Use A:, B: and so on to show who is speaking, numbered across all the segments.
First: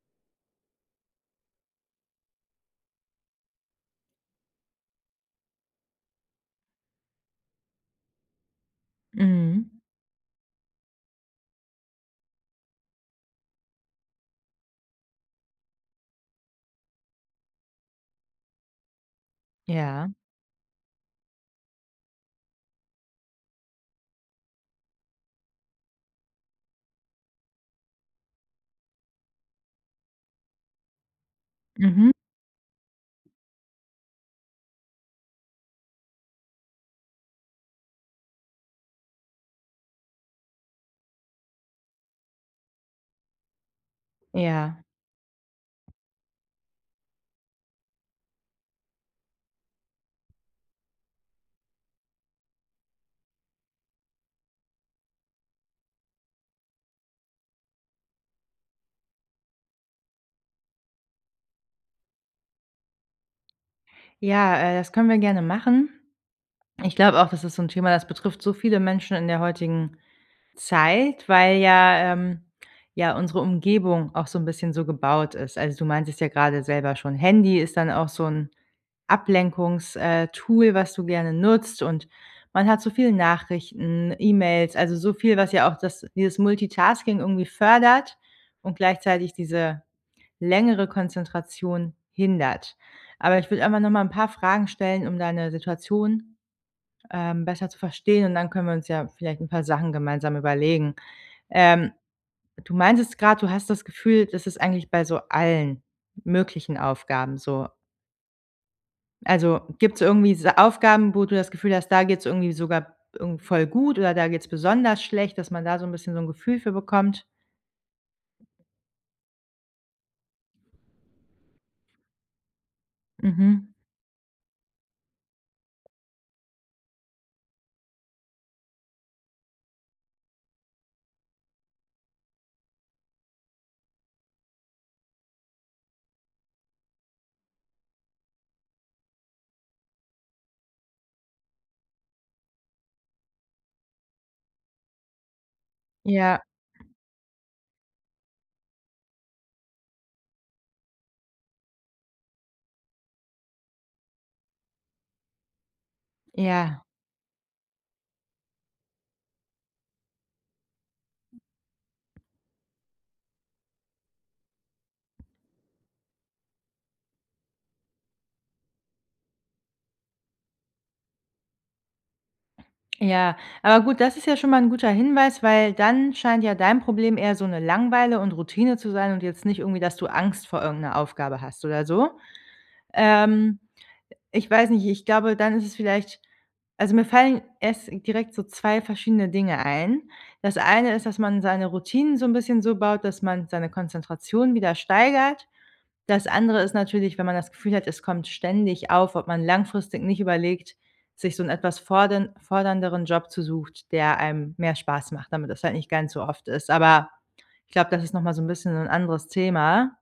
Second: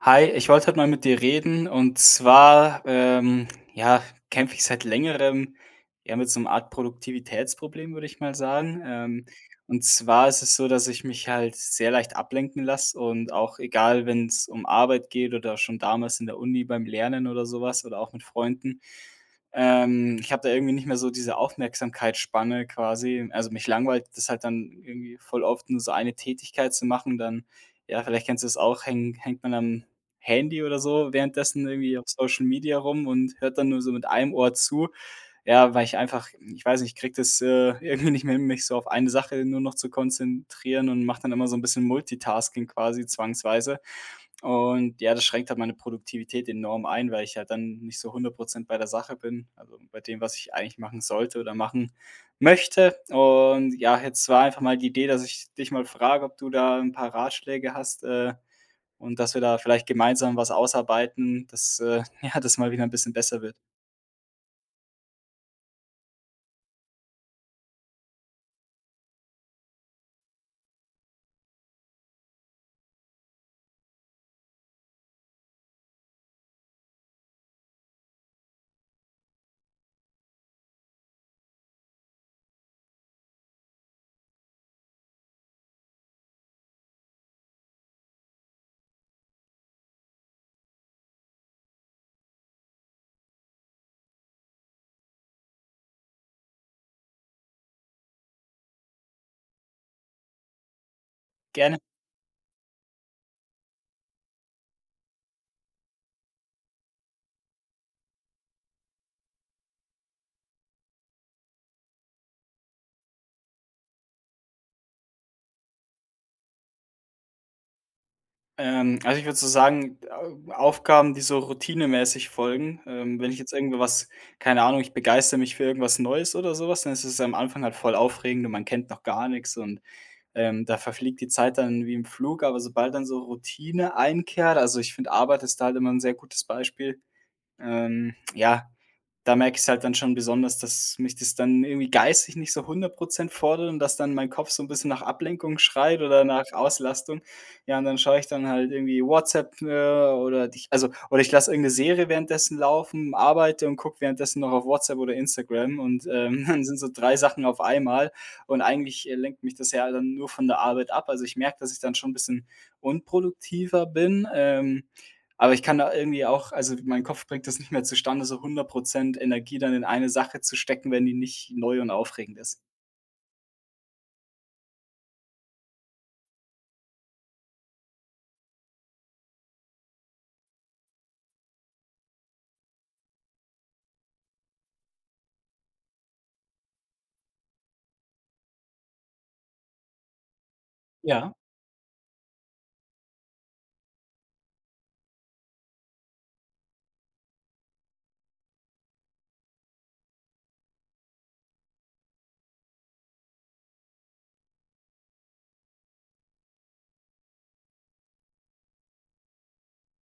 A: Hi, ich wollte heute mal mit dir reden und zwar, ähm, ja, kämpfe ich seit längerem ja mit so 'nem Art Produktivitätsproblem, würde ich mal sagen, ähm.
B: Mhm.
A: Und zwar ist es so, dass ich mich halt sehr leicht ablenken lasse und auch egal, wenn es um Arbeit geht oder schon damals in der Uni beim Lernen oder sowas oder auch mit Freunden.
B: Ja.
A: Ähm, ich habe da irgendwie nicht mehr so diese Aufmerksamkeitsspanne quasi. Also, mich langweilt das halt dann irgendwie voll oft, nur so eine Tätigkeit zu machen, dann ja, vielleicht kennst du es auch, häng hängt man am Handy oder so währenddessen irgendwie auf
B: Mhm.
A: Social Media rum und hört dann nur so mit einem Ohr zu, ja, weil ich einfach ich weiß nicht, kriege das, äh, irgendwie nicht mehr, mich so auf eine Sache nur noch zu konzentrieren und mache dann immer so 'n bisschen Multitasking quasi zwangsweise.
B: Ja.
A: Und ja, das schränkt halt meine Produktivität enorm ein, weil ich halt dann nicht so 100 % bei der Sache bin also bei dem, was ich eigentlich machen sollte oder machen möchte. Und ja, jetzt war einfach mal die Idee, dass ich dich mal frage, ob du da 'n paar Ratschläge hast, äh, und dass wir da vielleicht gemeinsam was ausarbeiten, dass, äh, ja, das mal wieder 'n bisschen besser wird.
B: Ja, äh, das können wir gerne machen. Ich glaube auch, das ist so 'n Thema, das betrifft so viele Menschen in der heutigen Zeit, weil, ja ähm, ja unsere Umgebung auch so 'n bisschen so gebaut ist. Also, du meintest ja gerade selber schon, Handy ist dann auch so 'n Ablenkungs, äh, Tool, was du gerne nutzt, und man hat so viel Nachrichten, E-Mails, also so viel, was ja auch das dieses Multitasking irgendwie fördert und gleichzeitig diese längere Konzentration hindert. Aber ich will einfach noch mal 'n paar Fragen stellen, um deine Situation, ähm, besser zu verstehen, und dann können wir uns ja vielleicht 'n paar Sachen gemeinsam überlegen.
A: Gerne.
B: Ähm, du meintest gerade, du hast das Gefühl, das ist eigentlich bei so allen möglichen Aufgaben so Also gibt's irgendwie diese Aufgaben, wo du das Gefühl hast, da geht's irgendwie sogar irgend voll gut oder da geht's besonders schlecht, dass man da so 'n bisschen so 'n Gefühl für bekommt?
A: Ähm, also ich würde so sagen, Au Aufgaben, die so routinemäßig folgen, ähm, wenn ich jetzt
B: Mhm.
A: irgendwo was keine Ahnung, ich begeistere mich für irgendwas Neues oder sowas. Dann ist es am Anfang halt voll aufregend und man kennt noch gar nix und, ähm, da verfliegt die Zeit dann wie im Flug, aber sobald dann so Routine einkehrt also ich finde, Arbeit ist da halt immer 'n sehr gutes Beispiel. Ähm, ja. Da merke ich's halt dann schon besonders, dass mich das dann irgendwie geistig nicht so 100 % fordert und dass dann mein Kopf so 'n bisschen nach Ablenkung schreit oder
B: Ja.
A: nach Auslastung. Ja, und dann schaue ich dann halt irgendwie WhatsApp, äh, oder also oder ich lasse irgendeine Serie währenddessen laufen, arbeite und gucke währenddessen noch auf WhatsApp oder Instagram und, ähm, dann sind
B: Ja.
A: so 3 Sachen auf einmal und eigentlich lenkt mich das ja dann nur von der Arbeit ab. Also ich merke, dass ich dann schon 'n bisschen unproduktiver bin, ähm, aber ich kann da irgendwie auch also mein Kopf bringt das nicht mehr zustande, so 100 % Energie dann in eine Sache zu stecken, wenn die nicht neu und aufregend ist.
B: Ja, aber gut, das ist ja schon mal 'n guter Hinweis, weil dann scheint ja dein Problem eher so 'ne Langeweile und Routine zu sein und jetzt nicht irgendwie, dass du Angst vor irgend 'ner Aufgabe hast oder so. Ähm. Ich weiß nicht ich glaube, dann ist es vielleicht also mir fallen erst direkt so 2 verschiedene Dinge ein. Das eine ist, dass
A: Ja?
B: man seine Routinen so 'n bisschen so baut, dass man seine Konzentration wieder steigert. Das andere ist natürlich, wenn man das Gefühl hat, es kommt ständig auf, ob man langfristig nicht überlegt, sich so 'n etwas fordern fordernderen Job zu sucht, der einem mehr Spaß macht, damit das halt nicht gar nicht so oft ist. Aber, ich glaube, das ist noch mal so 'n bisschen so 'n anderes Thema.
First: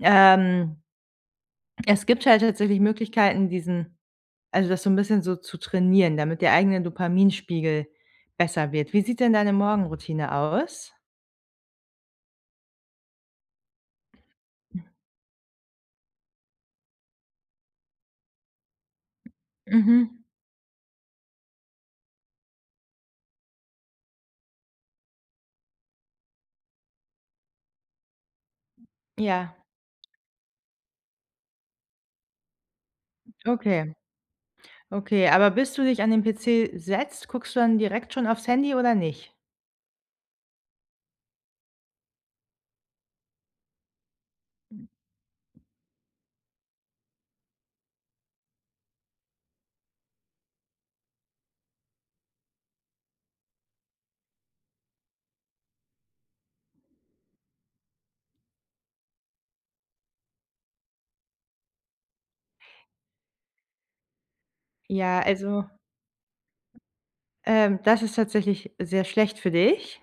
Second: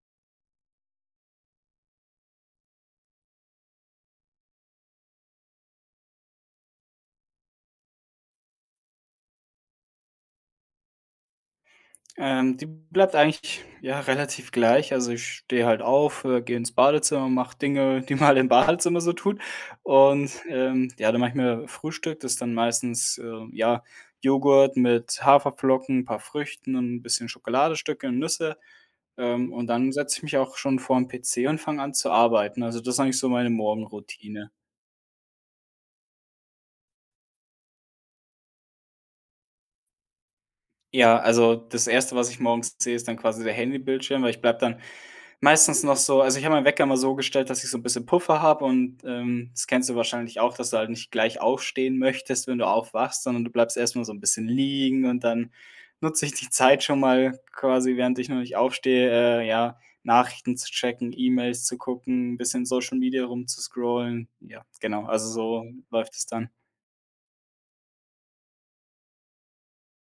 B: Ähm. Es gibt halt tatsächlich Möglichkeiten, diesen also das so 'n bisschen so zu trainieren, damit der eigene Dopaminspiegel besser wird. Wie sieht denn deine Morgenroutine aus?
A: Ähm, die bleibt eigentlich ja relativ gleich, also ich stehe halt auf, äh, gehe ins Badezimmer, mach Dinge, die man im Badezimmer so tut,
B: Mhm.
A: und, ähm, ja, dann mache ich mir Frühstück. Das ist dann meistens, äh, ja, Joghurt mit Haferflocken, 'n paar Früchten und 'n bisschen Schokoladestücke und Nüsse, ähm,
B: Ja.
A: und dann setze ich mich auch schon vorm PC und fange an, zu arbeiten. Also das ist eigentlich so meine
B: Okay.
A: Morgenroutine.
B: Okay, aber bist du dich an den PC setzt, guckst du dann direkt schon aufs Handy oder nicht?
A: Ja, also das erste, was ich morgens sehe, ist dann quasi der Handybildschirm, weil ich bleibe dann meistens noch so also, ich habe meinen Wecker immer so gestellt, dass ich so 'n bisschen Puffer habe und, ähm, das kennst du wahrscheinlich auch, dass du halt nicht gleich aufstehen möchtest, wenn du aufwachst, sondern du bleibst erst mal so 'n bisschen liegen und dann nutze ich die Zeit schon mal quasi, während ich noch nicht aufstehe, äh, ja, Nachrichten zu checken, E-Mails zu gucken, 'n bisschen in Social Media rumzuscrollen. Ja, genau,
B: Ja,
A: also so
B: also
A: läuft es dann.
B: ähm, das ist tatsächlich sehr schlecht für dich.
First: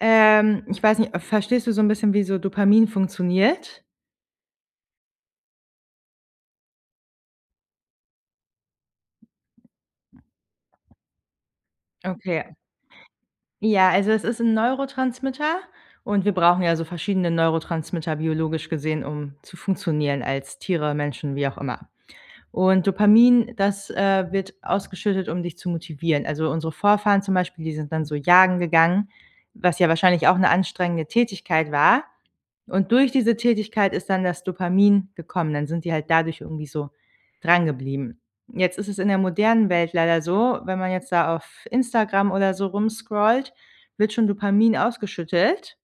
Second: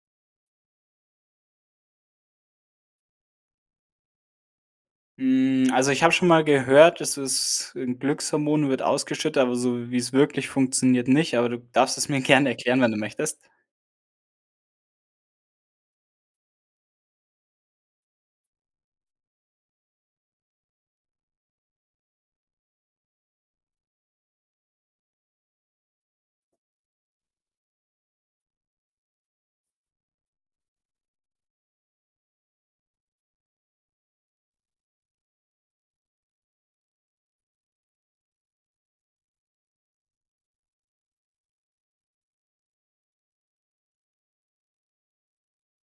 B: Ähm. Ich weiß nicht, äh, verstehst du so 'n bisschen, wie so Dopamin funktioniert?
A: Hm, also ich habe schon mal gehört, das es 'n Glückshormon wird ausgeschüttet, aber so wie's wirklich funktioniert nicht. Aber du darfst es mir gerne
B: Okay.
A: erklären, wenn du möchtest.
B: Ja, also es ist 'n Neurotransmitter. Und wir brauchen ja so verschiedene Neurotransmitter, biologisch gesehen, um zu funktionieren als Tiere, Menschen, wie auch immer. Und Dopamin, das, äh, wird ausgeschüttet, um dich zu motivieren. Also unsere Vorfahren zum Beispiel, die sind dann so jagen gegangen, was ja wahrscheinlich auch 'ne anstrengende Tätigkeit war, und durch diese Tätigkeit ist dann das Dopamin gekommen. Dann sind die halt dadurch irgendwie so drangeblieben. Jetzt ist es in der modernen Welt leider so, wenn man jetzt da auf Instagram oder so rumscrollt, wird schon Dopamin ausgeschüttet,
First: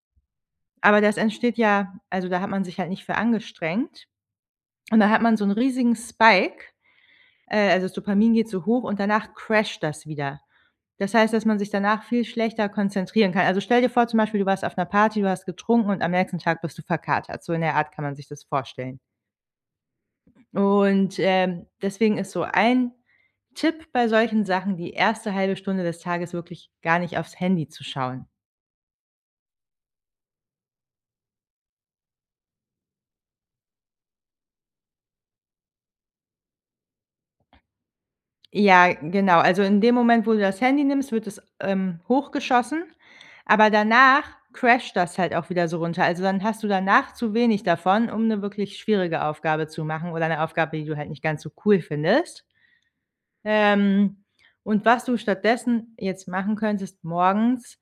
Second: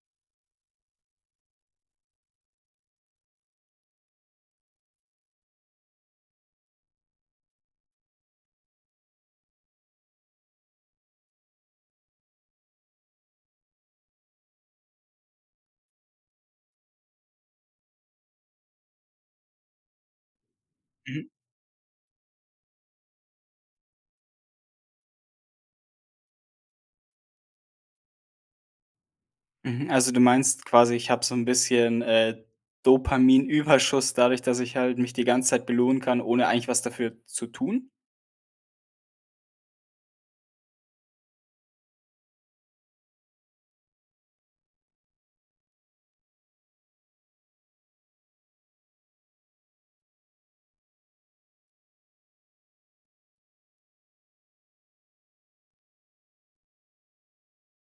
B: aber das entsteht ja also da hat man sich halt nicht für angestrengt und da hat man so 'n riesigen Spike, äh also das Dopamin geht zu hoch und danach crasht das wieder. Das heißt, dass man sich danach viel schlechter konzentrieren kann. Also stell dir vor, zum Beispiel, du warst auf 'ner Party, du hast getrunken und am nächsten Tag bist du verkatert. So in der Art kann man sich das vorstellen. Und,
A: Mhm.
B: ähm, deswegen ist so ein Tipp bei solchen Sachen: Die erste 1/2 Stunde des Tages wirklich gar nicht aufs Handy zu schauen.
A: Mhm, also du meinst quasi, ich habe so 'n bisschen, äh, Dopaminüberschuss dadurch, dass ich halt mich die ganze Zeit belohnen kann, ohne eigentlich was dafür zu tun?
B: Ja, genau. Also in dem Moment, wo du das Handy nimmst, wird es, ähm, hochgeschossen, aber danach crasht das halt auch wieder so runter. Also, dann hast du danach zu wenig davon, um 'ne wirklich schwierige Aufgabe zu machen oder 'ne Aufgabe, die du halt nicht ganz so cool findest. Ähm, und was du stattdessen jetzt machen könntest morgens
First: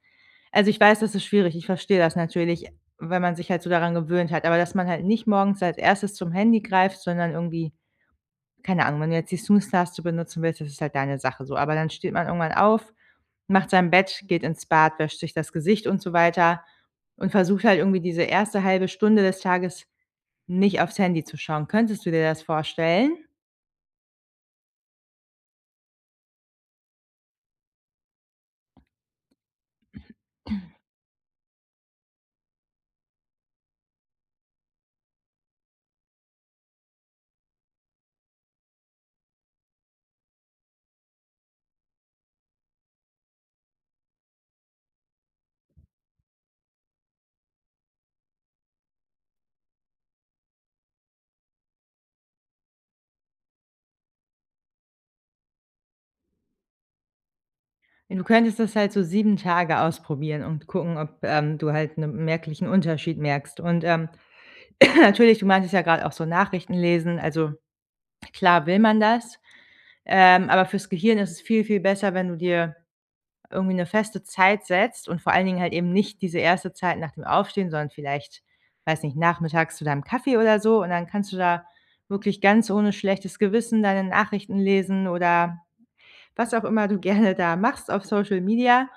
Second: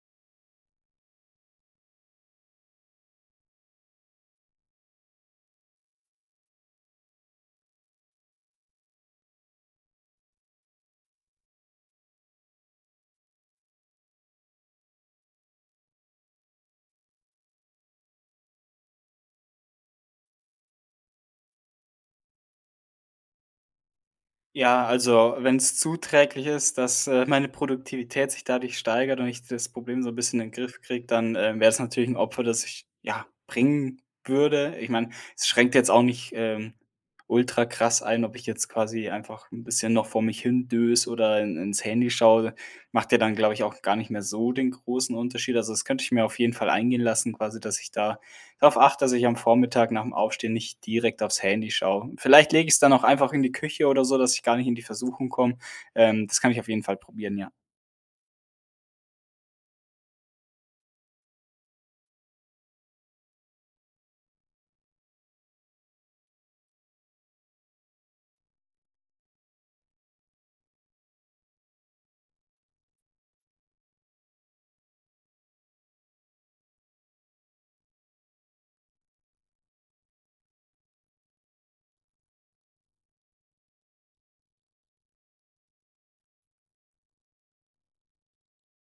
B: also, ich weiß, das ist schwierig. Ich verstehe das natürlich, wenn man sich halt so daran gewöhnt hat. Aber dass man halt nicht morgens als Erstes zum Handy greift, sondern irgendwie, keine Ahnung wenn du jetzt die Snooze Taste benutzen willst, das ist halt deine Sache so. Aber dann steht man irgendwann auf, macht sein Bett, geht ins Bad, wäscht sich das Gesicht und so weiter und versucht halt irgendwie diese erste 1/2 Stunde des Tages nicht aufs Handy zu schauen. Könntest du dir das vorstellen?
A: Ja, also wenn's zuträglich ist, dass, äh, meine Produktivität sich dadurch steigert und ich das Problem so 'n bisschen in Griff kriege, dann, äh, wär's natürlich 'n Opfer, das ich ja, bringen würde. Ich meine, es schränkt jetzt auch nicht, ähm, ultra krass ein, ob ich jetzt quasi einfach 'n bisschen noch vor mich hindöse oder in ins Handy schaue. Macht ja dann, glaube ich, auch gar nicht mehr so den großen Unterschied. Also das könnte ich mir auf jeden Fall eingehen lassen, quasi, dass ich da drauf achte, dass ich am Vormittag nach dem Aufstehen nicht direkt aufs Handy schaue. Vielleicht lege ich's dann auch einfach in die Küche oder so, dass ich gar nicht in die Versuchung komme. Ähm, das kann ich auf jeden Fall probieren, ja.
B: Du könntest das halt so 7 Tage ausprobieren und gucken, ob, ähm, du halt 'nen merklichen Unterschied merkst. Und, ähm, natürlich, du meintest ja gerade auch so Nachrichtenlesen also klar will man das, ähm, aber fürs Gehirn ist es viel viel besser, wenn du dir irgendwie 'ne feste Zeit setzt und vor allen Dingen halt eben nicht diese erste Zeit nach dem Aufstehen, sondern vielleicht weiß nicht, nachmittags zu deinem Kaffee oder so. Und dann kannst du da wirklich ganz ohne schlechtes Gewissen deine Nachrichten lesen oder was auch immer du gerne da machst auf Social Media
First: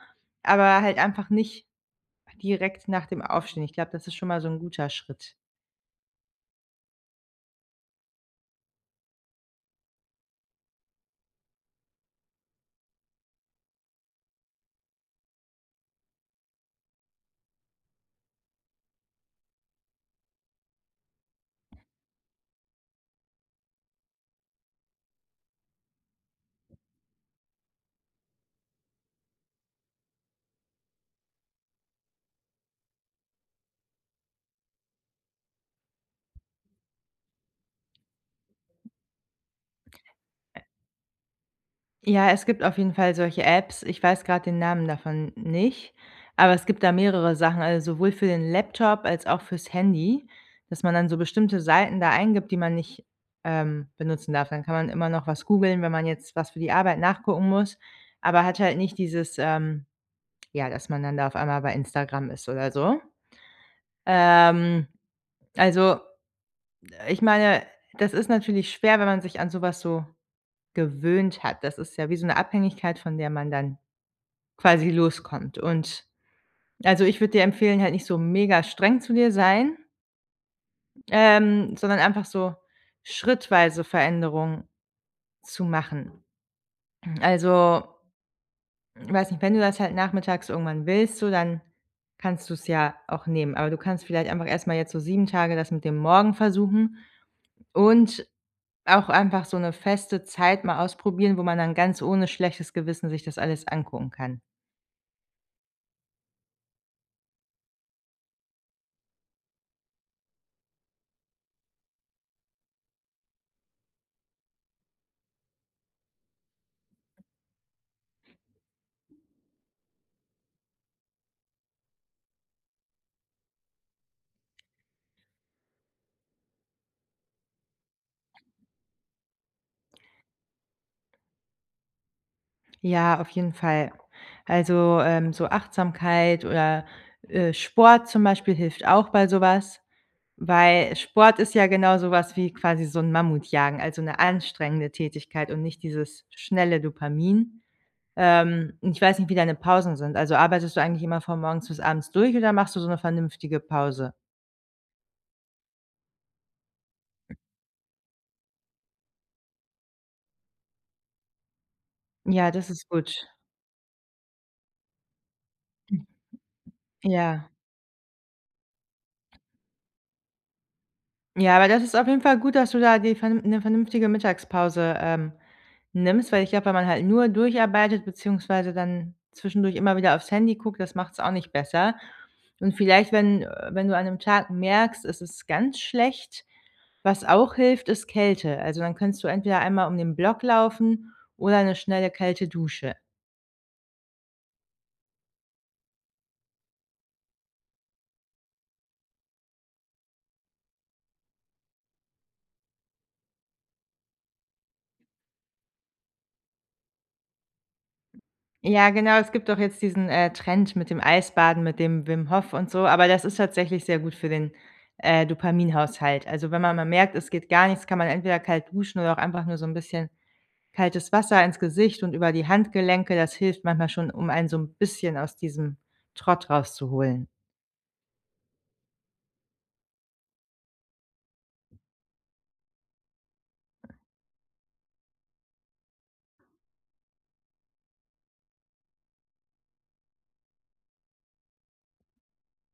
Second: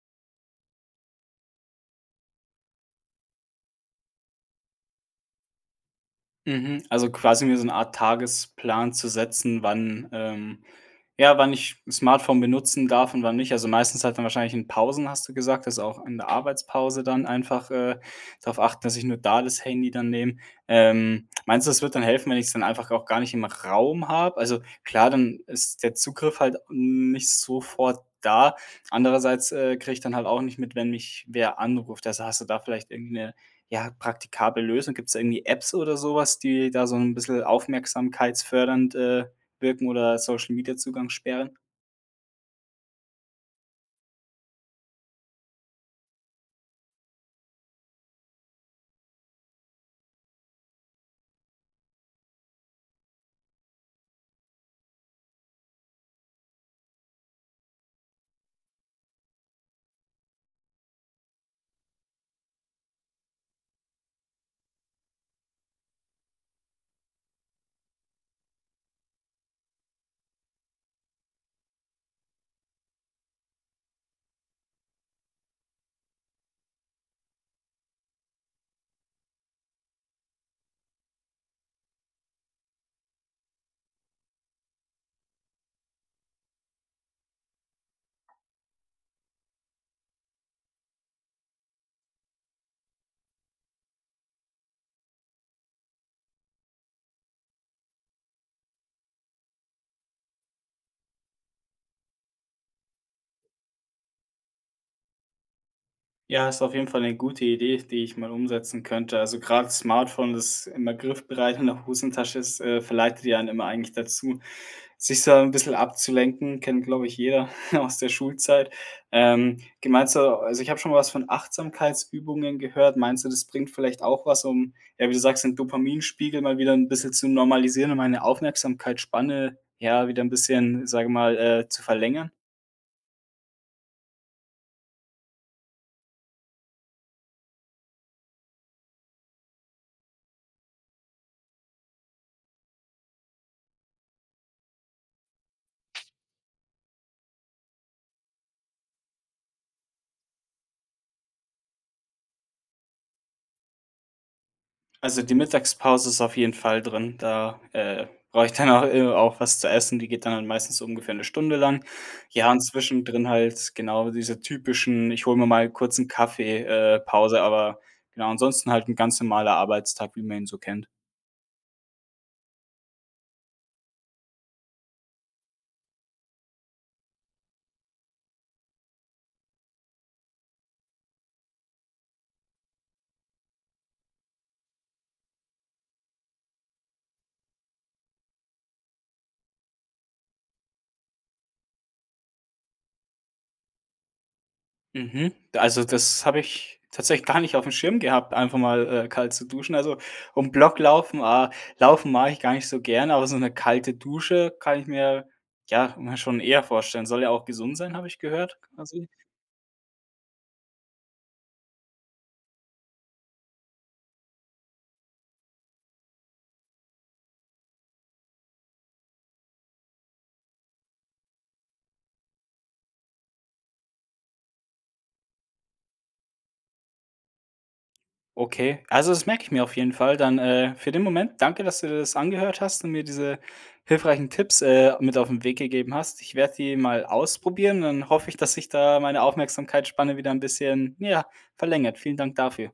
B: aber halt einfach nicht direkt nach dem Aufstehen. Ich glaube, das ist schon mal so 'n guter Schritt.
A: Mhm. Also, quasi mir so 'ne Art Tagesplan zu setzen, wann, ähm ja, wann ich 'n Smartphone benutzen darf und wann nicht. Also, meistens halt dann wahrscheinlich in Pausen, hast du gesagt? Also, auch in der Arbeitspause dann einfach, äh, darauf achten, dass ich nur da das Handy dann nehme. Ähm, meinst du, das wird dann helfen, wenn ich es dann einfach auch gar nicht im Raum habe? Also klar, dann ist der Zugriff halt, hm, nicht sofort da. Andererseits, äh, kriege ich dann halt auch nicht mit, wenn mich wer anruft. Also, hast du da vielleicht irgend 'ne, ja, praktikable Lösung? Gibt's da irgendwie Apps oder so was, die da so 'n bisschen aufmerksamkeitsfördernd, äh, wirken, oder Social-Media-Zugangs-Sperren?
B: Ja, es gibt auf jeden Fall solche Apps, ich weiß gerade den Namen davon nicht, aber es gibt da mehrere Sachen, also, sowohl für den Laptop als auch fürs Handy, dass man dann so bestimmte Seiten da eingibt, die man nicht, ähm, benutzen darf. Dann kann man immer noch was googeln, wenn man jetzt was für die Arbeit nachgucken muss, aber hat halt nicht dieses, ähm ja, dass man dann da auf einmal bei Instagram ist oder so. Ähm, also, äh, ich meine, das ist natürlich schwer, wenn man sich an so was so gewöhnt hat. Das ist ja wie so 'ne Abhängigkeit, von der man dann quasi loskommt und also, ich würde dir empfehlen, halt nicht so megastreng zu dir sein ähm, sondern einfach so schrittweise Veränderungen zu machen. Also, weiß nicht, wenn du das halt nachmittags irgendwann willst, so, dann kannst du's ja auch nehmen. Aber du kannst vielleicht einfach erst mal jetzt so 7 Tage das mit dem Morgen versuchen und auch einfach so 'ne feste Zeit mal ausprobieren, wo man dann ganz ohne schlechtes Gewissen sich das alles angucken kann.
A: Ja, ist auf jeden Fall 'ne gute Idee, die ich mal umsetzen könnte. Also, grad 's Smartphone, das immer griffbereit in der Hosentasche ist, äh, verleitet ja einen immer eigentlich dazu, sich so ein bisschen abzulenken, kennt, glaube ich, jeder aus der Schulzeit. Ähm. Ge meinst du also, ich habe schon mal was von Achtsamkeitsübungen gehört. Meinst du, das bringt vielleicht auch was, um, äh, wie du sagst, den Dopaminspiegel mal wieder 'n bisschen zu normalisieren und meine Aufmerksamkeitsspanne, ja, wieder 'n bisschen, sage ich mal, äh, zu verlängern?
B: Ja, auf jeden Fall. Also, ähm, so Achtsamkeit oder, äh, Sport zum Beispiel hilft auch bei so was, weil Sport ist ja genau so was wie quasi so 'n Mammutjagen, also 'ne anstrengende Tätigkeit und nicht dieses schnelle Dopamin. Ähm, ich weiß nicht, wie deine Pausen sind. Also, arbeitest du eigentlich immer von morgens bis abends durch oder machst du so 'ne vernünftige Pause?
A: Also, die Mittagspause ist auf jeden Fall drin, da, äh, brauche ich danach, äh, auch was zu essen. Die geht dann halt meistens so ungefähr 'ne Stunde lang. Ja,
B: Ja,
A: und
B: das ist gut.
A: zwischendrin halt genau diese typischen „Ich hole mir mal kurz 'n Kaffee, äh, Pause“,
B: Ja.
A: aber genau, ansonsten halt 'n ganz normaler Arbeitstag, wie man ihn so kennt.
B: Ja, aber das ist auf jeden Fall gut, dass du da dir vernünf dir 'ne vernünftige Mittagspause, ähm, nimmst, weil ich glaube, wenn man halt nur durcharbeitet beziehungsweise dann zwischendurch immer wieder aufs Handy guckt, das macht's auch nicht besser. Und vielleicht, wenn, äh, wenn du an 'nem Tag merkst, es ist ganz schlecht, was auch hilft, ist Kälte. Also dann könntest du entweder einmal um den Block laufen oder 'ne schnelle kalte Dusche.
A: Mhm. Also, das habe ich tatsächlich gar nicht auf dem Schirm gehabt, einfach mal, äh, kalt zu duschen. Also, um Block laufen, ah Laufen mache ich gar nicht so gerne, aber so 'ne kalte Dusche kann ich mir, ja ja, schon eher vorstellen. Soll ja auch gesund sein, habe ich gehört,
B: Ja
A: quasi?
B: genau, es gibt doch jetzt diesen, äh, Trend mit dem Eisbaden, mit dem Wim Hof und so, aber das ist tatsächlich sehr gut für den, äh, Dopaminhaushalt. Also wenn man mal merkt, es geht gar nichts, kann man entweder kalt duschen oder auch einfach nur so 'n bisschen kaltes Wasser ins Gesicht und über die Handgelenke. Das hilft manchmal schon, um einen so 'n bisschen aus diesem Trott rauszuholen.
A: Okay, also das merke ich mir auf jeden Fall dann, äh, für den Moment. Danke, dass du dir das angehört hast und mir diese hilfreichen Tipps, äh, mit auf 'n Weg gegeben hast. Ich werde die mal ausprobieren und dann hoffe ich, dass sich da meine Aufmerksamkeitsspanne wieder 'n bisschen, ja, verlängert. Vielen Dank dafür.